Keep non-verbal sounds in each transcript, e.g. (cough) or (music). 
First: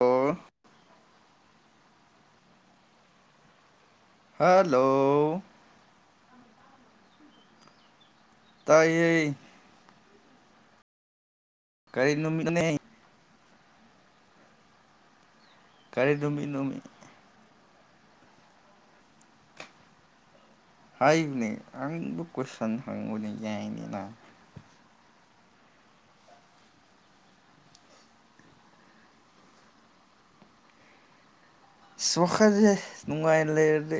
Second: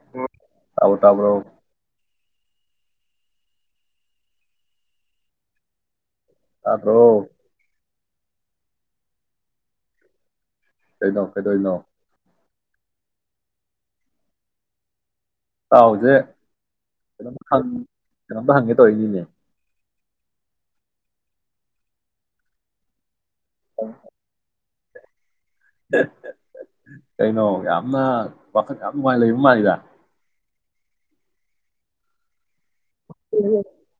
Hello ꯇꯕꯨ ꯇꯕ꯭ꯔꯣ hello ꯇꯥꯗꯔ‌ꯣ ꯇꯥꯏꯌ‌ꯦ ꯑꯩꯗꯣ ꯀꯩꯗꯧꯋꯤꯅꯣ ꯅ‌ꯣꯅ‌ꯦ ꯀꯥꯔꯤ ꯅꯨꯃꯤꯠ‌ꯅ‌ꯣꯃ‌ꯦ ꯀꯩꯅ‌ꯣꯝ ꯍꯪꯒ‌ꯦ ꯇꯧꯔꯛꯏꯅꯤꯅꯦ ꯍꯥꯏꯕꯅꯦ ꯍꯪꯕ ꯀ‌ꯣꯏꯁꯟ ꯍꯪꯉ‌ꯣꯅ‌ꯦ ꯌꯥꯏꯅꯤꯅ ꯀꯩꯅꯣ ꯌꯥꯝꯅ ꯋꯥꯈꯜ ꯌꯥꯝ ꯅꯨꯡꯉꯥꯏ ꯂꯩꯕ ꯃꯥꯜꯂꯤꯗ ꯋꯈ‌ꯜꯁ‌ꯦ ꯅꯨꯡꯉꯥꯏꯅ ꯂꯩꯔꯗꯤ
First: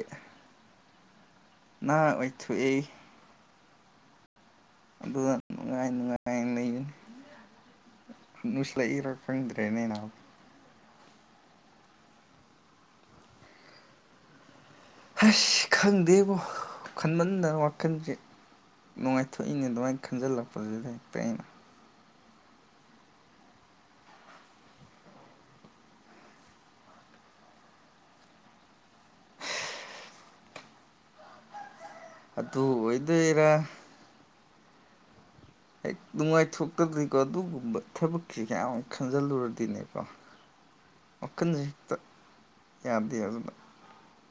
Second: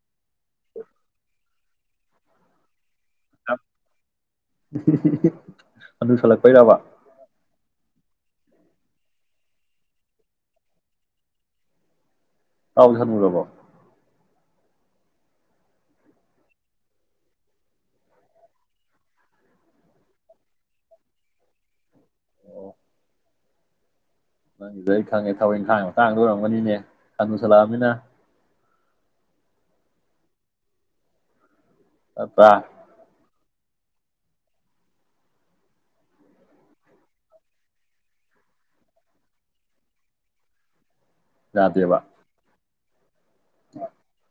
ꯅꯍꯥ ꯑꯣꯏꯊ‌ꯣꯛꯑꯦꯌ‌ꯦ ꯅꯨꯡꯉꯥꯏ ꯑ ꯍꯅꯨ ꯁꯜꯂꯛꯄꯩꯔꯕ ꯍꯅꯨꯁꯤꯜꯂꯛꯏꯔꯥ ꯈꯪꯗ꯭ꯔꯦꯅꯦ ꯅꯕ ꯏꯇꯥꯎꯁ‌ꯦ ꯍꯅꯨꯔꯕ‌ꯣ ꯑꯁ ꯈꯪꯗꯦꯕꯣ ꯈꯟꯃꯟꯗꯅ ꯋꯥꯈꯜꯁꯦ ꯅꯨꯡꯉꯥꯏꯊꯣꯛꯏꯅꯦ ꯑꯗꯨꯃꯥꯏꯅ ꯈꯟꯖꯤꯜꯂꯛꯄꯁꯤ ꯂꯩ ꯑꯣ ꯅꯪꯁꯤꯗ ꯑꯩ ꯈꯪꯉꯦ ꯊꯕꯛ ꯏꯪꯈꯥꯡꯒꯤ ꯃꯇꯥꯡꯗ ꯑꯣꯏꯔꯝꯒꯅꯤꯅꯦ ꯍꯅꯨꯁꯜꯂꯛꯑꯃꯤꯅ ꯅꯠꯇ꯭ꯔꯥ ꯑꯗꯨ ꯑꯣꯏꯗꯨꯏꯔꯥ ꯍ‌ꯦꯛ ꯅꯨꯡꯉꯥꯏꯊꯣꯛꯇꯗ꯭ꯔꯤꯀꯣ ꯑꯗꯨꯒꯨꯝꯕ ꯊꯕꯛꯀꯤ ꯀꯌꯥꯃꯨꯛ ꯈꯟꯖꯤꯜꯂꯨꯔꯗꯤꯅꯦꯀꯣ ꯋꯈꯜꯁ‌ꯦ ꯍ‌ꯦꯛꯇ ꯌꯥꯗꯦꯕ ꯌꯥꯗ‌ꯦꯕ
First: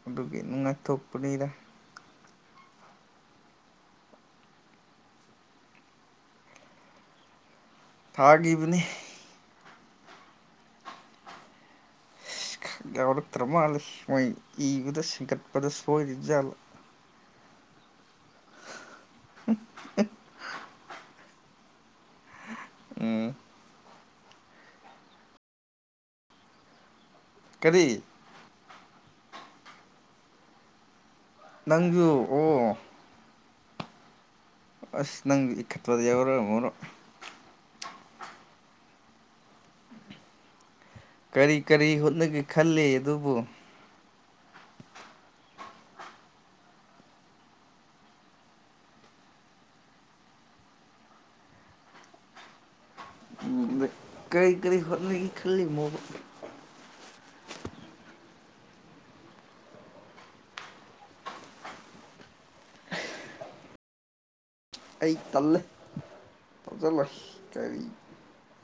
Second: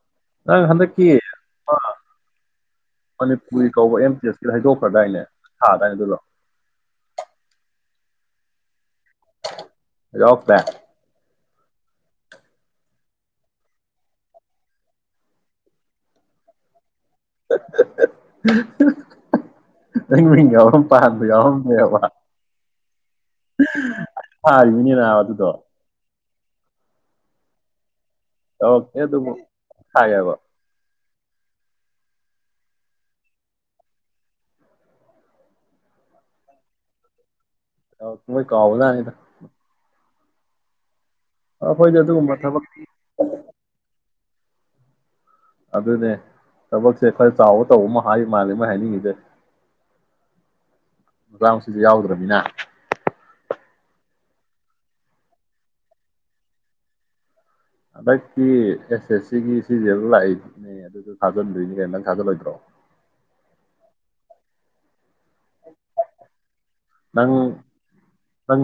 ꯑꯗꯨꯒꯤ ꯅꯨꯡꯉꯥꯏꯊꯣꯛꯄꯅꯤꯗ ꯃꯅꯤꯄꯨꯔꯅ ꯀꯧꯕ ꯑꯦꯝ ꯇꯤ ꯑꯦꯁꯀꯤ ꯍꯥꯏꯗꯣꯛꯈ꯭ꯔꯗꯥꯥꯏꯅꯦ ꯊꯥꯗꯥꯏꯅꯦ ꯑꯗꯨꯗ‌ꯣ ꯊꯥꯈꯤꯕꯅꯤ ꯌꯥꯎꯔꯛꯇꯔ‌ꯦ ꯌꯥꯎꯔꯛꯇ꯭ꯔ ꯃꯥꯜꯂꯦ ꯃꯣꯏ ꯏꯕꯗ ꯁꯤꯡꯒꯠꯄꯗ ꯁꯣꯏꯔꯤꯖꯥꯠꯂ (inaudible) ꯃꯤꯝ ꯄꯥꯝ ꯑꯎꯍꯝ (inaudible) ꯎꯝ ꯍꯥꯥ ꯌꯅꯤꯅ ꯑꯋꯥ ꯑꯗꯨꯗ ꯀꯔꯤ ꯑꯣꯦ ꯑꯗꯨ ꯍꯥꯏꯦꯕꯣ ꯅꯪꯖꯨ ꯑꯣ ꯑꯁ ꯅꯪ ꯏ ꯈꯠꯋꯥꯗ ꯌꯥꯎꯔꯣ ꯑꯃꯔꯣ ꯣꯏ ꯀꯥꯎꯥꯎꯗꯅꯤꯗ ꯀꯔꯤ ꯀꯔꯤ ꯑꯗꯨꯒꯨꯝꯕ ꯍꯣꯠꯅꯒꯦ ꯊꯕꯛ ꯈꯜꯂꯤ ꯑꯗꯨꯕꯨ ꯑꯗꯨꯅꯦ ꯊꯕꯛꯁꯦ ꯈꯔ ꯆꯥꯎꯕ ꯇꯧꯕ ꯑꯃ ꯍꯥꯏ ꯃꯥꯜꯂꯤꯦ ꯃꯣꯏ ꯍꯥꯏꯅꯤꯡꯉꯤꯤꯁꯦ ꯃꯇꯥꯡꯁꯤꯁꯦ ꯌꯥꯎꯗ꯭ꯔꯃꯤꯅ ꯀꯔꯤ ꯀꯔꯤ ꯍꯣꯠꯅꯒ ꯈꯜꯂꯤꯃꯣ ꯍꯟꯗꯛꯀꯤ ꯑꯦꯁ ꯑꯦꯁ ꯁꯤꯒꯤ ꯁꯤꯁ ꯂꯥꯛꯏꯅꯦ ꯑꯗꯨꯁꯨ ꯊꯥꯖꯤꯟꯗꯣꯏꯅꯤ ꯀꯩꯗꯪ ꯊꯥꯖꯤꯜꯂꯣꯏꯗ꯭ꯔꯣ ꯑꯩ ꯇꯜꯂꯦ ꯐꯖꯜꯂꯁꯤ ꯅꯪ ꯀꯔꯤ ꯅꯪ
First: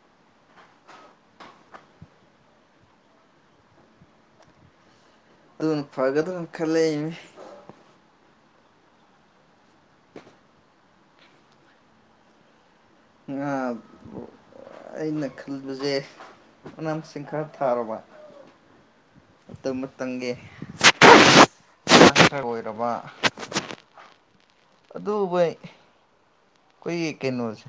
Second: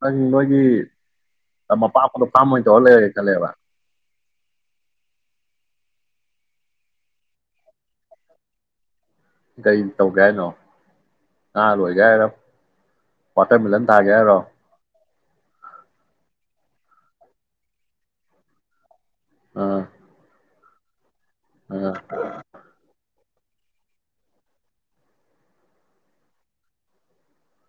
ꯅꯪ ꯅꯣꯏꯒꯤ ꯃꯄꯥ ꯐꯗ ꯐꯥꯔꯝ ꯑꯣꯏꯅ ꯇꯧꯔ ꯂꯩꯔꯒꯦ ꯈꯠꯂꯛꯦꯕ ꯑꯗꯨꯅ ꯐꯒꯗꯅ ꯈꯜꯂꯅꯦ ꯀꯔꯤ ꯇꯧꯒꯦ ꯍꯥꯏꯅꯣ ꯉꯍꯥ ꯂꯣꯏꯒꯦ ꯍꯥꯏꯔꯣ ꯑ ꯋꯥꯇꯔꯃꯦꯂꯟ ꯊꯥꯒꯦ ꯍꯥꯏꯔꯣ ꯏꯅ ꯈꯟꯕꯁꯦ ꯃꯅꯥ ꯃꯁꯤꯡ ꯈꯔ ꯊꯥꯔꯕ ꯑꯥ ꯇꯃ ꯇꯪꯦ ꯑꯥ ꯑ ꯈ ꯑꯣꯏꯔꯕ ꯑꯗꯨ ꯃꯣꯏ ꯀꯣꯏ ꯀꯩꯅꯣꯁ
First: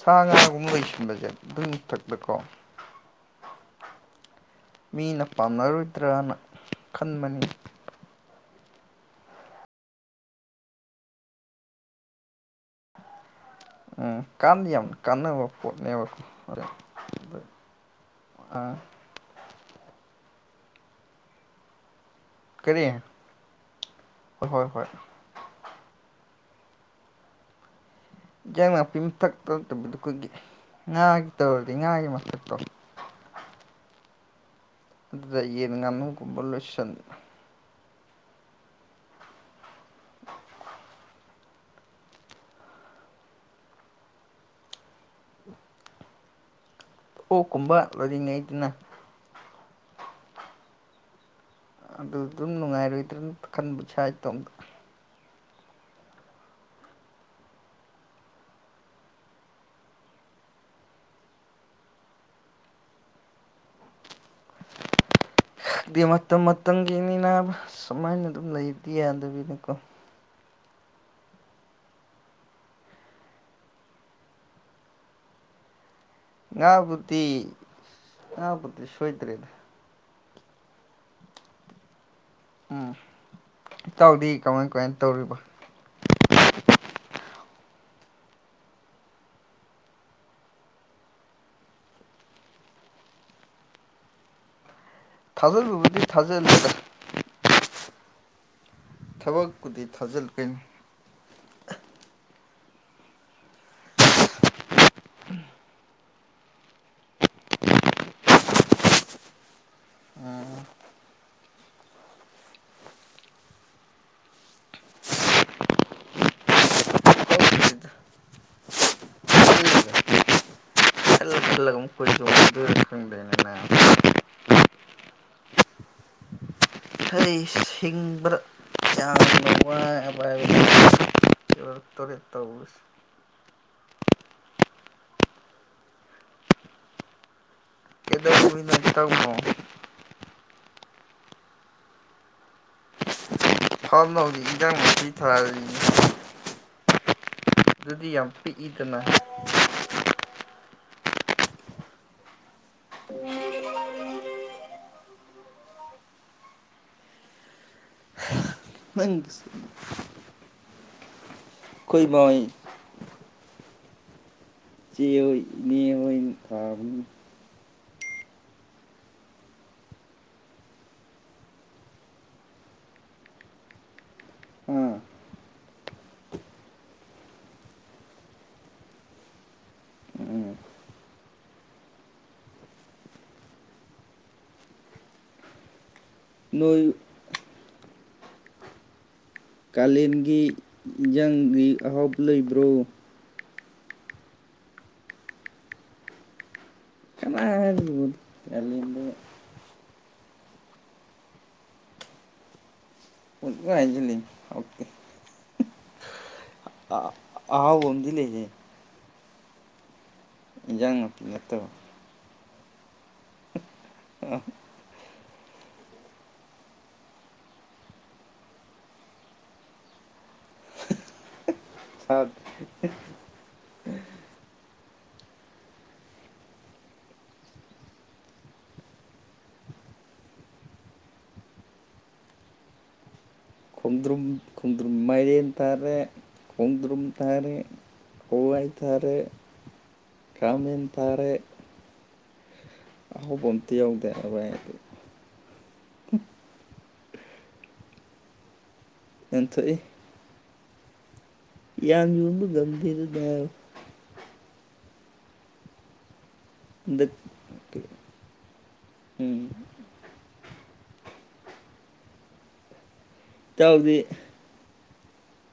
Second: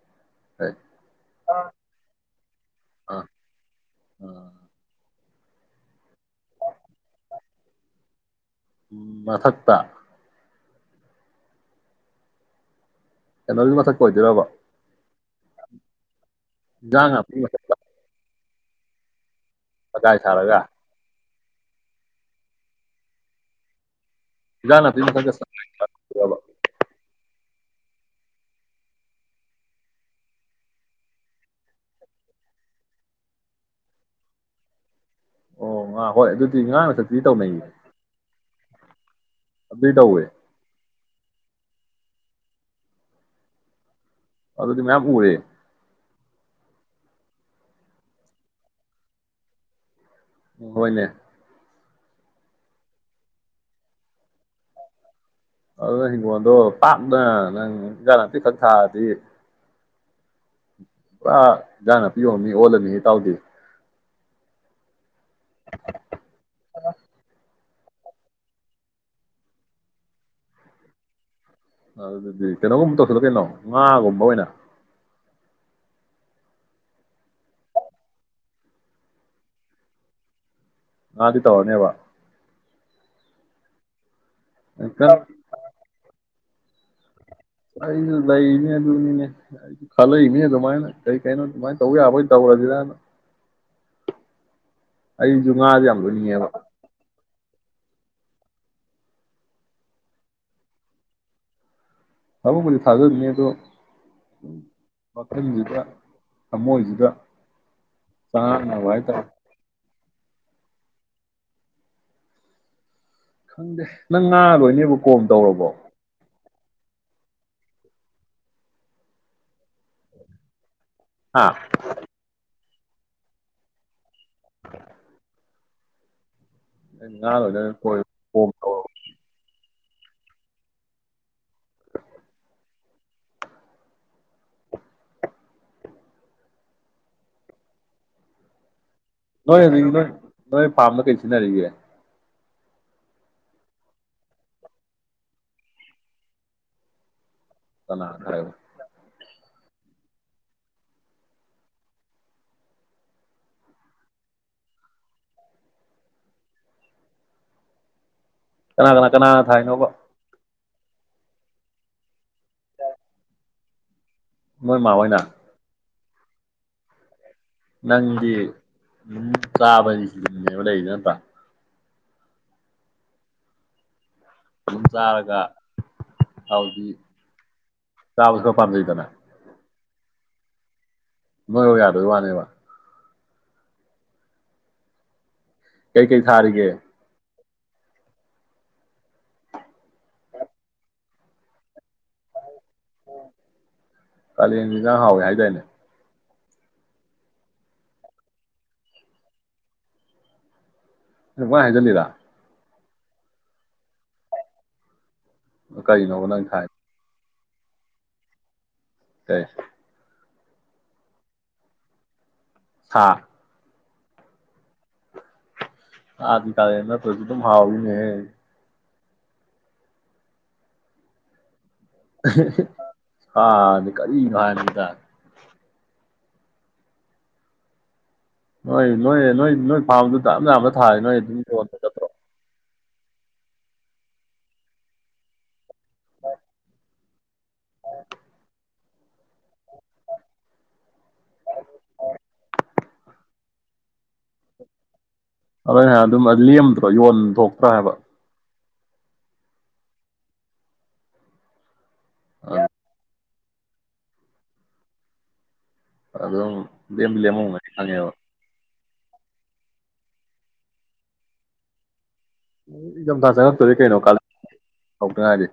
ꯁꯥ ꯉꯥꯒꯨꯝꯕ ꯑꯥ ꯂꯩꯣꯏꯁꯤꯟꯕꯁꯦ ꯑꯗꯨꯏꯊꯛꯇꯀꯣ ꯑꯥ ꯎ ꯃꯤꯅ ꯄꯥꯝꯅꯔꯣꯏꯗ꯭ꯔꯅ ꯈꯟꯕꯅꯤ ꯃꯊꯛꯇ ꯑꯦꯩꯅꯒꯤ ꯃꯊꯛ ꯀ ꯎꯝ ꯑꯣꯏꯗꯣꯏꯔꯕ ꯀꯥꯟꯗꯤ ꯌꯥꯝ ꯀꯥꯟꯅꯕ ꯄꯣꯠꯅꯦꯕ ꯂꯉ ꯑꯥ ꯄꯗꯥꯥꯏ ꯊꯥꯂꯒ ꯀꯔꯤ ꯍꯣꯏ ꯍꯣꯏ ꯍꯣꯏ ꯌꯥꯅꯥ ꯊ ꯑ ꯏꯟ ꯅꯥꯄꯤ ꯃꯊꯛꯇꯧꯗꯕꯗꯨ ꯀꯒꯤ ꯉꯥꯒꯤ ꯇꯧꯔꯗꯤ ꯉꯥꯒꯤ ꯃꯊꯛꯇꯣ ꯑꯗꯨ ꯇ ꯑꯣ ꯌꯦꯅꯤ ꯉꯥ ꯉꯟꯅ ꯍꯣꯏ ꯕꯜꯂ ꯑꯗꯨꯗꯤ ꯉꯥ ꯏꯁꯤꯅꯤ ꯃꯊꯛꯇꯗꯤ ꯕꯤ ꯇꯎꯦ ꯑꯗꯨꯗꯤ ꯃꯌꯥꯝ ꯄꯔꯦ ꯑꯣ ꯀꯨꯝꯕ ꯂꯔꯤꯉꯩꯗꯨꯅ ꯍꯣꯏꯅꯦ ꯑꯗꯨ ꯑꯗꯨꯝ ꯅꯨꯡꯉꯥꯏꯔꯣꯏꯗ꯭ꯔꯅ ꯈꯟꯕꯨꯁꯨ ꯏꯇꯣꯝꯇ ꯑꯗꯨꯅ ꯍꯤꯡꯒꯣꯜꯗꯣ ꯄꯥꯛꯅ ꯅꯪ ꯏꯟꯖ ꯇꯤ ꯈꯛ ꯊꯥꯔꯗꯤ ꯑ ꯌꯥꯅ ꯄꯤꯌꯣ ꯃꯤ ꯑꯣꯜꯂꯅꯤ ꯇꯥꯎꯗꯦ ꯈꯛꯇꯤ ꯃꯇꯝ ꯃꯇꯝꯒꯤꯅꯤꯅ ꯁꯨꯃꯥꯏꯅ ꯑꯗꯨꯝ ꯂꯩꯗꯤ ꯌꯥꯗꯕꯤꯅꯤꯀꯣ ꯑꯗꯨꯗꯤ ꯀꯩꯅꯣꯒꯨꯝꯕ ꯇꯧꯁꯤꯗ ꯀꯩꯅꯣ ꯉꯥꯒꯨꯝꯕ ꯑꯣꯏꯅ ꯉ ꯄꯨꯠꯇꯤ ꯉ ꯄꯨꯇꯤ ꯁꯣꯏꯇꯔꯤꯦꯗ ꯉꯅꯥꯗꯤ ꯇ ꯋꯥꯅꯦꯕ ꯎꯝ ꯏꯇꯥꯎꯗꯤ ꯀꯃꯥꯏ ꯅꯪ ꯀꯃꯥꯏꯅ ꯇꯧꯔꯤꯕ (inaudible) ꯑꯩꯁꯨ ꯂꯩꯔꯤꯅꯦ ꯑꯗꯨꯅꯤꯅꯦ ꯑꯩꯁꯨ ꯈꯜꯂꯛꯏꯅꯦ ꯑꯗꯨꯃꯥꯏꯅ ꯀꯔꯤ ꯀꯩꯅꯣ ꯑꯗꯨꯃꯥꯏꯅ ꯇꯧꯕ ꯌꯥꯕꯣꯏ ꯇꯧꯔꯁꯤꯔꯅ ꯑꯩꯁꯨ ꯉꯥꯗꯤ ꯌꯥꯝ ꯊꯥꯖꯤꯜꯂꯨꯕꯗꯤ ꯂꯅꯤꯡꯉꯦꯕ ꯊꯥꯖꯤꯜꯂꯦꯗ ꯊꯕꯛꯄꯨꯗꯤ ꯊꯥꯖꯤꯜꯀꯅꯤ ꯊꯕꯛꯕꯨꯗꯤ ꯊꯥꯖꯕꯅꯤ ꯑꯗꯣ ꯃꯈꯜꯁꯤꯗ ꯊꯃꯣꯏꯁꯤꯗ ꯆꯥꯅꯕ ꯍꯥꯏꯇꯥꯔꯦ ꯎꯝ ꯈꯪꯗꯦ ꯅꯪ ꯉꯥꯡꯗꯣꯏꯅꯦꯕ ꯀꯣꯝ ꯇꯧꯔꯕꯣ ꯇꯧꯗ꯭ꯔꯤꯗ ꯈꯜꯂꯤꯗ ꯈꯜꯂ ꯑꯥ ꯈꯜꯂꯒ ꯑꯃꯨꯛ ꯈꯣꯏ ꯆꯣꯡꯈꯤꯗꯣꯏꯔꯥ ꯈꯪꯗꯦꯅꯦ ꯅꯥꯕ (inaudible) ꯍꯩꯁ ꯍꯤꯡꯕꯗ ꯣ ꯌꯥꯝꯅ ꯋꯥꯕ ꯆꯧꯁ ꯕꯨ ꯅꯣꯏ ꯑꯗꯨꯛ ꯅꯣꯏ ꯅꯣꯏ ꯐꯥꯔꯝꯗ ꯀꯔꯤ ꯁꯤꯖꯤꯟꯅꯔꯤꯒꯦ ꯊꯥꯎ ꯍ ꯍꯧꯖꯤ ꯏꯟꯖꯥꯡ ꯊꯤ ꯊꯥꯔꯤ ꯀꯅꯥ ꯑꯗꯨꯗꯤ ꯌꯥꯝ ꯊꯥꯏꯅꯣ ꯄꯤꯛꯏꯗꯅ (inaudible) (inaudible) ꯀꯅꯥ ꯀꯅꯥ ꯅꯪꯒꯤꯁꯨ ꯀꯅꯥꯅ ꯊꯥꯏꯅꯣꯕ ꯑꯩꯣꯏ ꯃꯣꯏ ꯅꯣꯏ ꯃꯥ ꯁꯤ ꯍꯣꯏꯅ ꯅꯣꯏ ꯊꯥꯕꯨꯡ ꯅꯪꯗꯤ ꯑꯗꯨꯝ ꯆꯥꯕꯅꯤ ꯁꯤꯖꯤꯅꯦꯕ ꯂꯩꯗ ꯅꯠꯇ꯭ꯔꯥ ꯑꯗꯨꯝ ꯑꯥ ꯆꯥꯔꯒ ꯍꯥꯎꯗꯤ ꯆꯥꯕꯁꯨ ꯄꯥꯝꯖꯩꯗꯅ ꯎꯝ ꯃꯣꯏ ꯌꯥꯗ ꯑꯣꯏ ꯋꯥꯅꯦ ꯋꯥ ꯀꯩ ꯀꯩ ꯊꯥꯔꯤꯒꯦ ꯅꯣꯏ ꯀꯂꯟꯒꯤ ꯑꯍꯥꯎꯕ ꯂꯩꯕ꯭ꯔꯣ ꯀꯂꯖ ꯍꯥꯎꯋꯦ ꯍꯥꯏꯗꯏꯅꯦ ꯀꯅꯥꯅꯣ ꯀꯥꯂꯦꯟꯗ ꯋꯥꯣꯏ ꯍꯥꯏꯖꯅꯤꯗ ꯄꯨꯡꯍꯥꯏ ꯍꯥꯏꯖꯤꯜꯂꯤ ꯍꯥꯎꯇꯦ ꯀꯔꯤꯅꯧꯕ ꯅꯪ ꯊꯥꯏ ꯑ ꯑꯍꯥꯎꯕ ꯑꯃꯗꯤ ꯂꯩꯔꯦ ꯍ ꯏꯟꯖꯥꯡ ꯅꯥꯄꯤ ꯅꯠꯇꯕ ꯍꯥꯥ ꯑꯗꯤ ꯀꯂꯅ ꯇꯣꯏꯁꯨ ꯑꯗꯨꯝ ꯍꯥꯎꯅꯦ ꯁꯥꯛ ꯍ ꯑꯍꯥ (unintelligible) ꯀꯔꯤꯅꯣ ꯍꯥꯏꯅꯤꯗ? ꯅꯣꯏ - ꯅꯣꯏ -ꯅꯣꯏ -ꯅꯣꯏ ꯐꯥꯝꯗꯨ (unintelligible) ꯅꯣꯏ ꯑꯗꯨꯝ ꯌꯣꯅꯕꯥ ꯅꯠꯇ꯭ꯔꯣ? ꯈꯣꯡꯗ꯭ꯔꯨꯝ ꯈꯣꯡꯗ꯭ꯔꯨꯝ ꯃꯥꯏꯔꯦꯟ ꯇꯥꯔꯦ ꯀꯨꯝꯗ꯭ꯔꯨꯝ ꯊꯔꯦ ꯍꯥꯋꯥꯥꯏ ꯊꯥꯔꯦ, ꯀꯃꯟ ꯊꯔꯦ꯫ ꯑꯍꯧꯕ ꯑꯝꯇ ꯌꯧꯗꯦ ꯑꯗꯨꯕ ꯑꯩ ꯑꯗꯨ ꯑꯗꯨꯝ ꯂꯦꯝꯗ꯭ꯔꯣ ꯌꯣꯟꯊꯣꯛꯇ꯭ꯔꯥ ꯍꯥꯏꯕ? ꯌꯣꯟꯊꯣꯛ ꯏ꯫ ꯌꯥꯝ ꯌꯣꯟꯕꯥ ꯉꯝꯗꯦꯗꯥ ꯅꯥꯕꯥ꯫ ꯑꯗꯨꯝ ꯍꯟꯗꯛ ꯂꯦꯝꯗꯤ - ꯂꯦꯝꯃꯝꯒꯅꯤ ꯈꯪꯉꯦꯕ꯫ ꯎꯝ (inaudible) ꯏꯊꯝꯊꯥ ꯆꯪꯉꯛꯇꯣꯔꯤꯦ ꯏꯇꯥꯎꯗꯤ ꯀꯩꯅꯣ ꯀꯂꯦ ꯍꯧꯗ ꯉꯥꯏꯔꯤ꯫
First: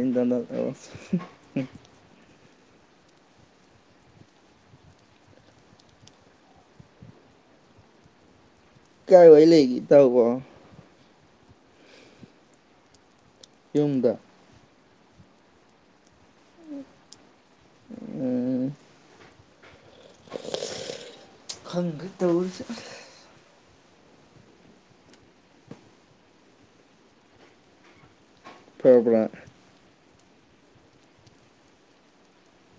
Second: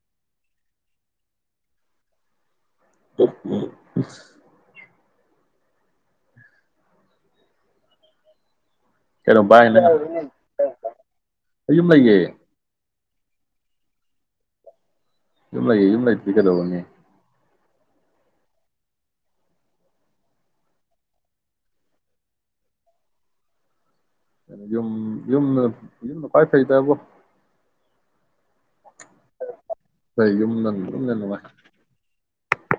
(unintelligible) (inaudible) ꯀꯥꯏ ꯋꯥꯏ ꯂꯩꯍꯦ ꯏꯇꯥꯎ ꯕꯣ? ꯑꯩꯌꯨꯝ ꯂꯩꯌꯦ꯫ ꯌꯨꯝꯗ꯫ ꯌꯨꯝ ꯂꯩ ꯌꯨꯝ ꯂꯩꯇꯥꯗꯤ ꯀꯗꯧꯔꯨꯅꯤ꯫ ꯈꯪꯗꯔ꯭ꯦ ꯇꯧꯔꯤꯖꯤ ꯫ ꯌꯨꯝ- ꯌꯨꯝ - ꯌꯨꯝꯅ ꯈꯋ꯭ꯥꯏ ꯐꯩ ꯕꯣ ꯫ ꯐꯕꯔꯥ? ꯀ ꯌꯨꯝꯗꯅ ꯌꯨꯝꯅꯥ ꯅꯨꯡꯉꯥꯏ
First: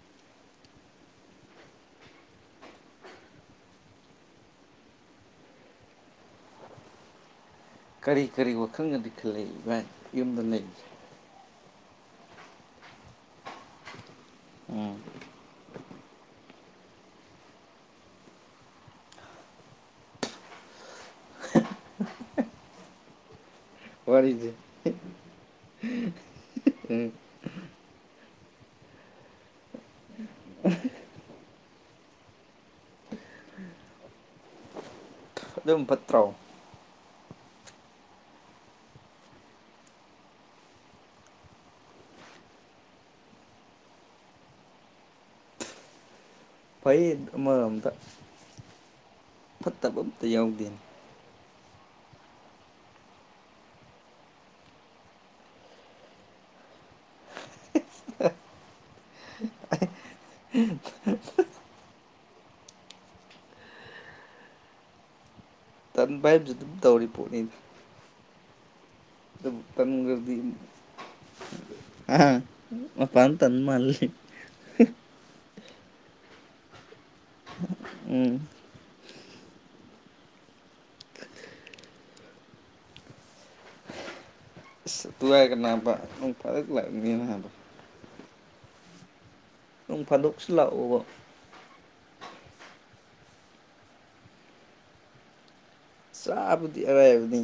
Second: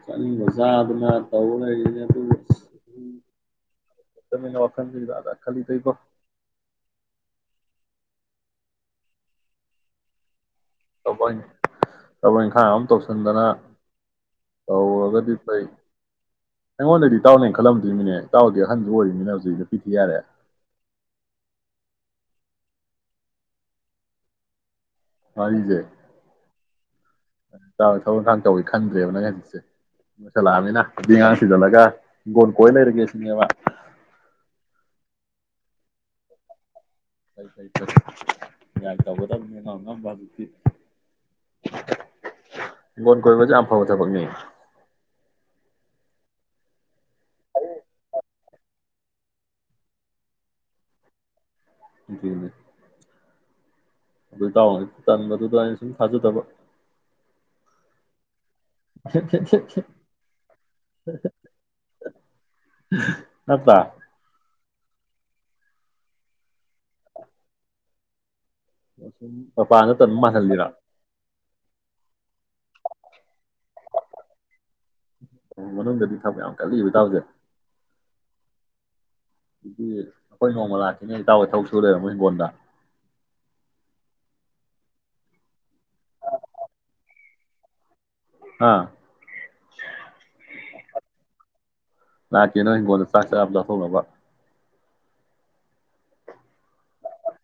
ꯆꯥꯅꯤꯡꯕ ꯆꯥꯗꯅ ꯇꯧꯕ ꯂꯩꯔꯤꯅꯦ ꯑꯗꯨꯅ ꯋꯥꯈꯜꯁꯤꯗ ꯑꯗ ꯈꯜꯂꯤ ꯏꯕꯣ꯫ ꯀꯔꯤ - ꯀꯔꯤ ꯋꯥꯈꯜꯒꯗꯤ ꯈꯜꯂꯤ ꯏꯕꯥꯏ ꯌꯨꯝꯗ ꯂꯩ ꯊꯕꯛ ꯊꯕꯛ ꯏꯪꯈꯥꯡ ꯑꯃ ꯇꯧꯁꯤꯟꯗꯅ ꯎꯝ ꯇꯧꯔꯒꯗꯤ ꯐꯩ꯫ ꯑꯩꯉꯣꯟꯗꯗꯤ ꯏꯇꯥꯑꯣꯅꯥ ꯍꯦꯟꯅꯥ ꯈꯜꯂꯝꯗꯣꯏꯃꯤꯅꯦ ꯇꯥꯎꯗꯤ ꯑꯍꯟꯁꯨ ꯑꯣꯏꯔꯝꯅꯤꯅ ꯍꯧꯖꯤꯛ ꯅꯤꯄꯤꯊꯤ ꯌꯥꯔꯦ꯫ ꯋꯥꯔꯤꯁꯦ ꯋꯥꯔꯤꯁꯦ ꯎꯝ ꯊꯕꯛꯈꯥꯡ ꯇꯧꯋꯤ ꯈꯟꯗ꯭ꯔꯦꯕ ꯅꯪ ꯍꯧꯖꯤꯛꯁꯦ ꯂꯣꯏꯁꯜꯂꯛꯑꯅꯤꯅ ꯅꯨꯄꯤ ꯉꯥꯡ ꯊꯖꯜꯂꯒ ꯍꯤꯡꯒꯣꯟ ꯀꯣꯏ ꯂꯩꯔꯒꯦ ꯁꯤꯅꯦꯕ꫰ ꯑꯗꯨꯝ ꯐꯠꯇ꯭ꯔꯑꯣ? ꯐꯩ - ꯐꯩ - ꯐꯩ ꯒ꯭ꯌꯥꯟ ꯇꯣꯒꯗꯧꯅꯤ ꯍꯧꯖꯤꯛꯇꯤ ꯍꯤꯡꯒꯣꯟ ꯀꯣꯏꯕꯁꯦ ꯌꯥꯝ ꯐꯕ ꯊꯕꯛꯅꯤ꯫ ꯐꯩ ꯑꯃꯔꯣꯝꯗ꯫ ꯐꯠꯇꯕꯝꯇ ꯌꯥꯎꯗꯦꯅꯦ꯫ ꯑꯗꯨꯅꯤ꯫ ꯑꯗꯨ ꯏꯇꯥꯑꯣꯗꯤ ꯇꯟꯕꯗꯨꯗ ꯑꯩꯅ ꯁꯨꯝ ꯊꯥꯖꯗꯕ꯫ (unintelligible) ꯇꯟꯕꯥ ꯍꯥꯏꯖꯤ ꯑꯗꯨꯝ ꯇꯧꯔꯤ ꯄꯣꯠꯅꯤ꯫ (inaudible) ꯃꯄꯥꯟꯗ ꯇꯟꯕ ꯇꯟꯗꯔꯗꯤ ꯃꯥꯜꯍꯜꯂꯤꯔ ꯍꯥ ꯃꯄꯥꯟ ꯗ ꯇꯟꯕ ꯃꯥꯜꯂꯥ ꯂꯩ꯫ ꯑꯣ ꯃꯅꯨꯡꯗꯗꯤ ꯊꯕꯛ ꯌꯥꯝ ꯀꯜꯂꯤꯕꯇꯥꯎꯖꯦ ꯫ ꯎꯝ꯫ ꯑꯗꯨꯗꯤ ꯑꯩꯈꯣꯏ ꯅꯣꯡꯃ ꯂꯥꯛꯀꯦꯅꯦ ꯏꯇꯥꯎ ꯊꯕꯛ ꯁꯨ ꯂꯩꯔꯃꯣ ꯍꯤꯡꯒꯣꯜꯗ꯫ ꯇꯨꯑꯥꯏ ꯀ ꯅꯕ ꯅꯣꯡꯃ ꯐꯖꯟ ꯂꯥꯛꯅꯤꯡꯏ ꯅꯕ ꯑꯥ ꯅꯣꯡ ꯐꯥꯗꯣꯛꯁꯨ ꯂꯥꯛꯑꯣꯕ ꯂꯥꯛꯀꯦ ꯅꯣꯏ ꯍꯤꯡꯒꯣꯜꯗ ꯆꯥꯛ ꯆꯔꯥ ꯑꯃ ꯆꯥꯊꯣꯛꯎꯔꯕ ꯆꯥꯕꯨꯗꯤ ꯑꯔꯥꯏꯕꯅꯤ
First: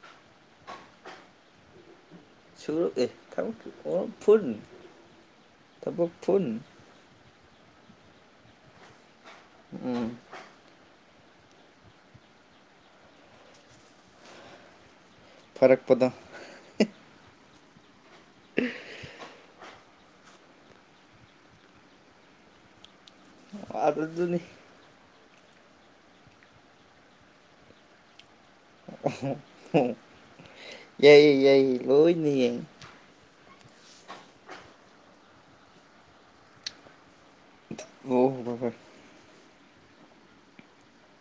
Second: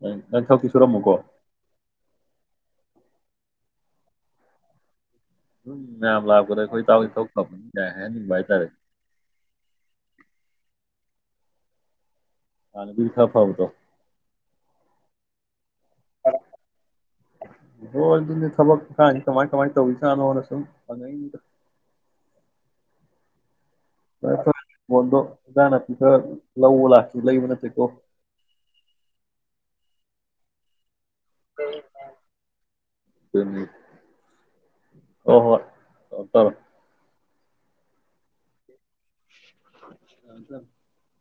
ꯅꯪ ꯅꯪ ꯊꯕꯛꯇꯤ ꯁꯨꯔꯝꯃꯨꯀꯣ ꯁꯨꯔꯛꯑꯦ ꯊꯕꯛꯇꯤ ꯐꯨꯟ ꯎꯝ ꯊꯕꯛ ꯃꯌꯥꯝ ꯐꯨꯟ ꯂꯥꯛꯄꯗ ꯑꯩꯈꯣꯏ ꯆꯥꯕꯩ ꯊꯕꯛ ꯇꯧꯍꯟꯅꯤ ꯌꯥꯝ ꯍꯥꯏꯍꯟꯅꯤꯡꯕ ꯍꯥꯏꯇꯔꯦ ꯎꯝ ꯍꯥꯅꯗꯤ ꯈꯐꯕꯗꯣ ꯐꯔꯛꯄꯗꯣ ꯍꯣ ꯑꯗꯨꯅꯦ ꯊꯕꯛ ꯀꯃꯥꯥꯏ ꯀꯃꯥꯥꯏ ꯇꯧꯁꯥꯅꯣꯗ ꯁꯨꯝ ꯍꯪꯉꯛꯏꯅꯤꯗ ꯑꯗꯨꯗꯨꯅꯤ ꯏꯪꯖꯥꯡ ꯅꯥꯄꯤ ꯈꯔ ꯂꯧꯕ ꯂꯥꯛꯀꯦ ꯂꯩꯕ ꯅꯠꯇꯦꯀꯣ (unintelligible) ꯌꯥꯏꯑꯦ ꯌꯥꯏꯑꯦ ꯂꯣꯏꯅ ꯌꯥꯏꯑꯦ (unintelligible) ꯑꯣ ꯍꯣꯏ ꯑꯣ ꯇꯔꯦ ꯑꯣ ꯍꯣꯏ ꯍꯣꯏ (unintelligible)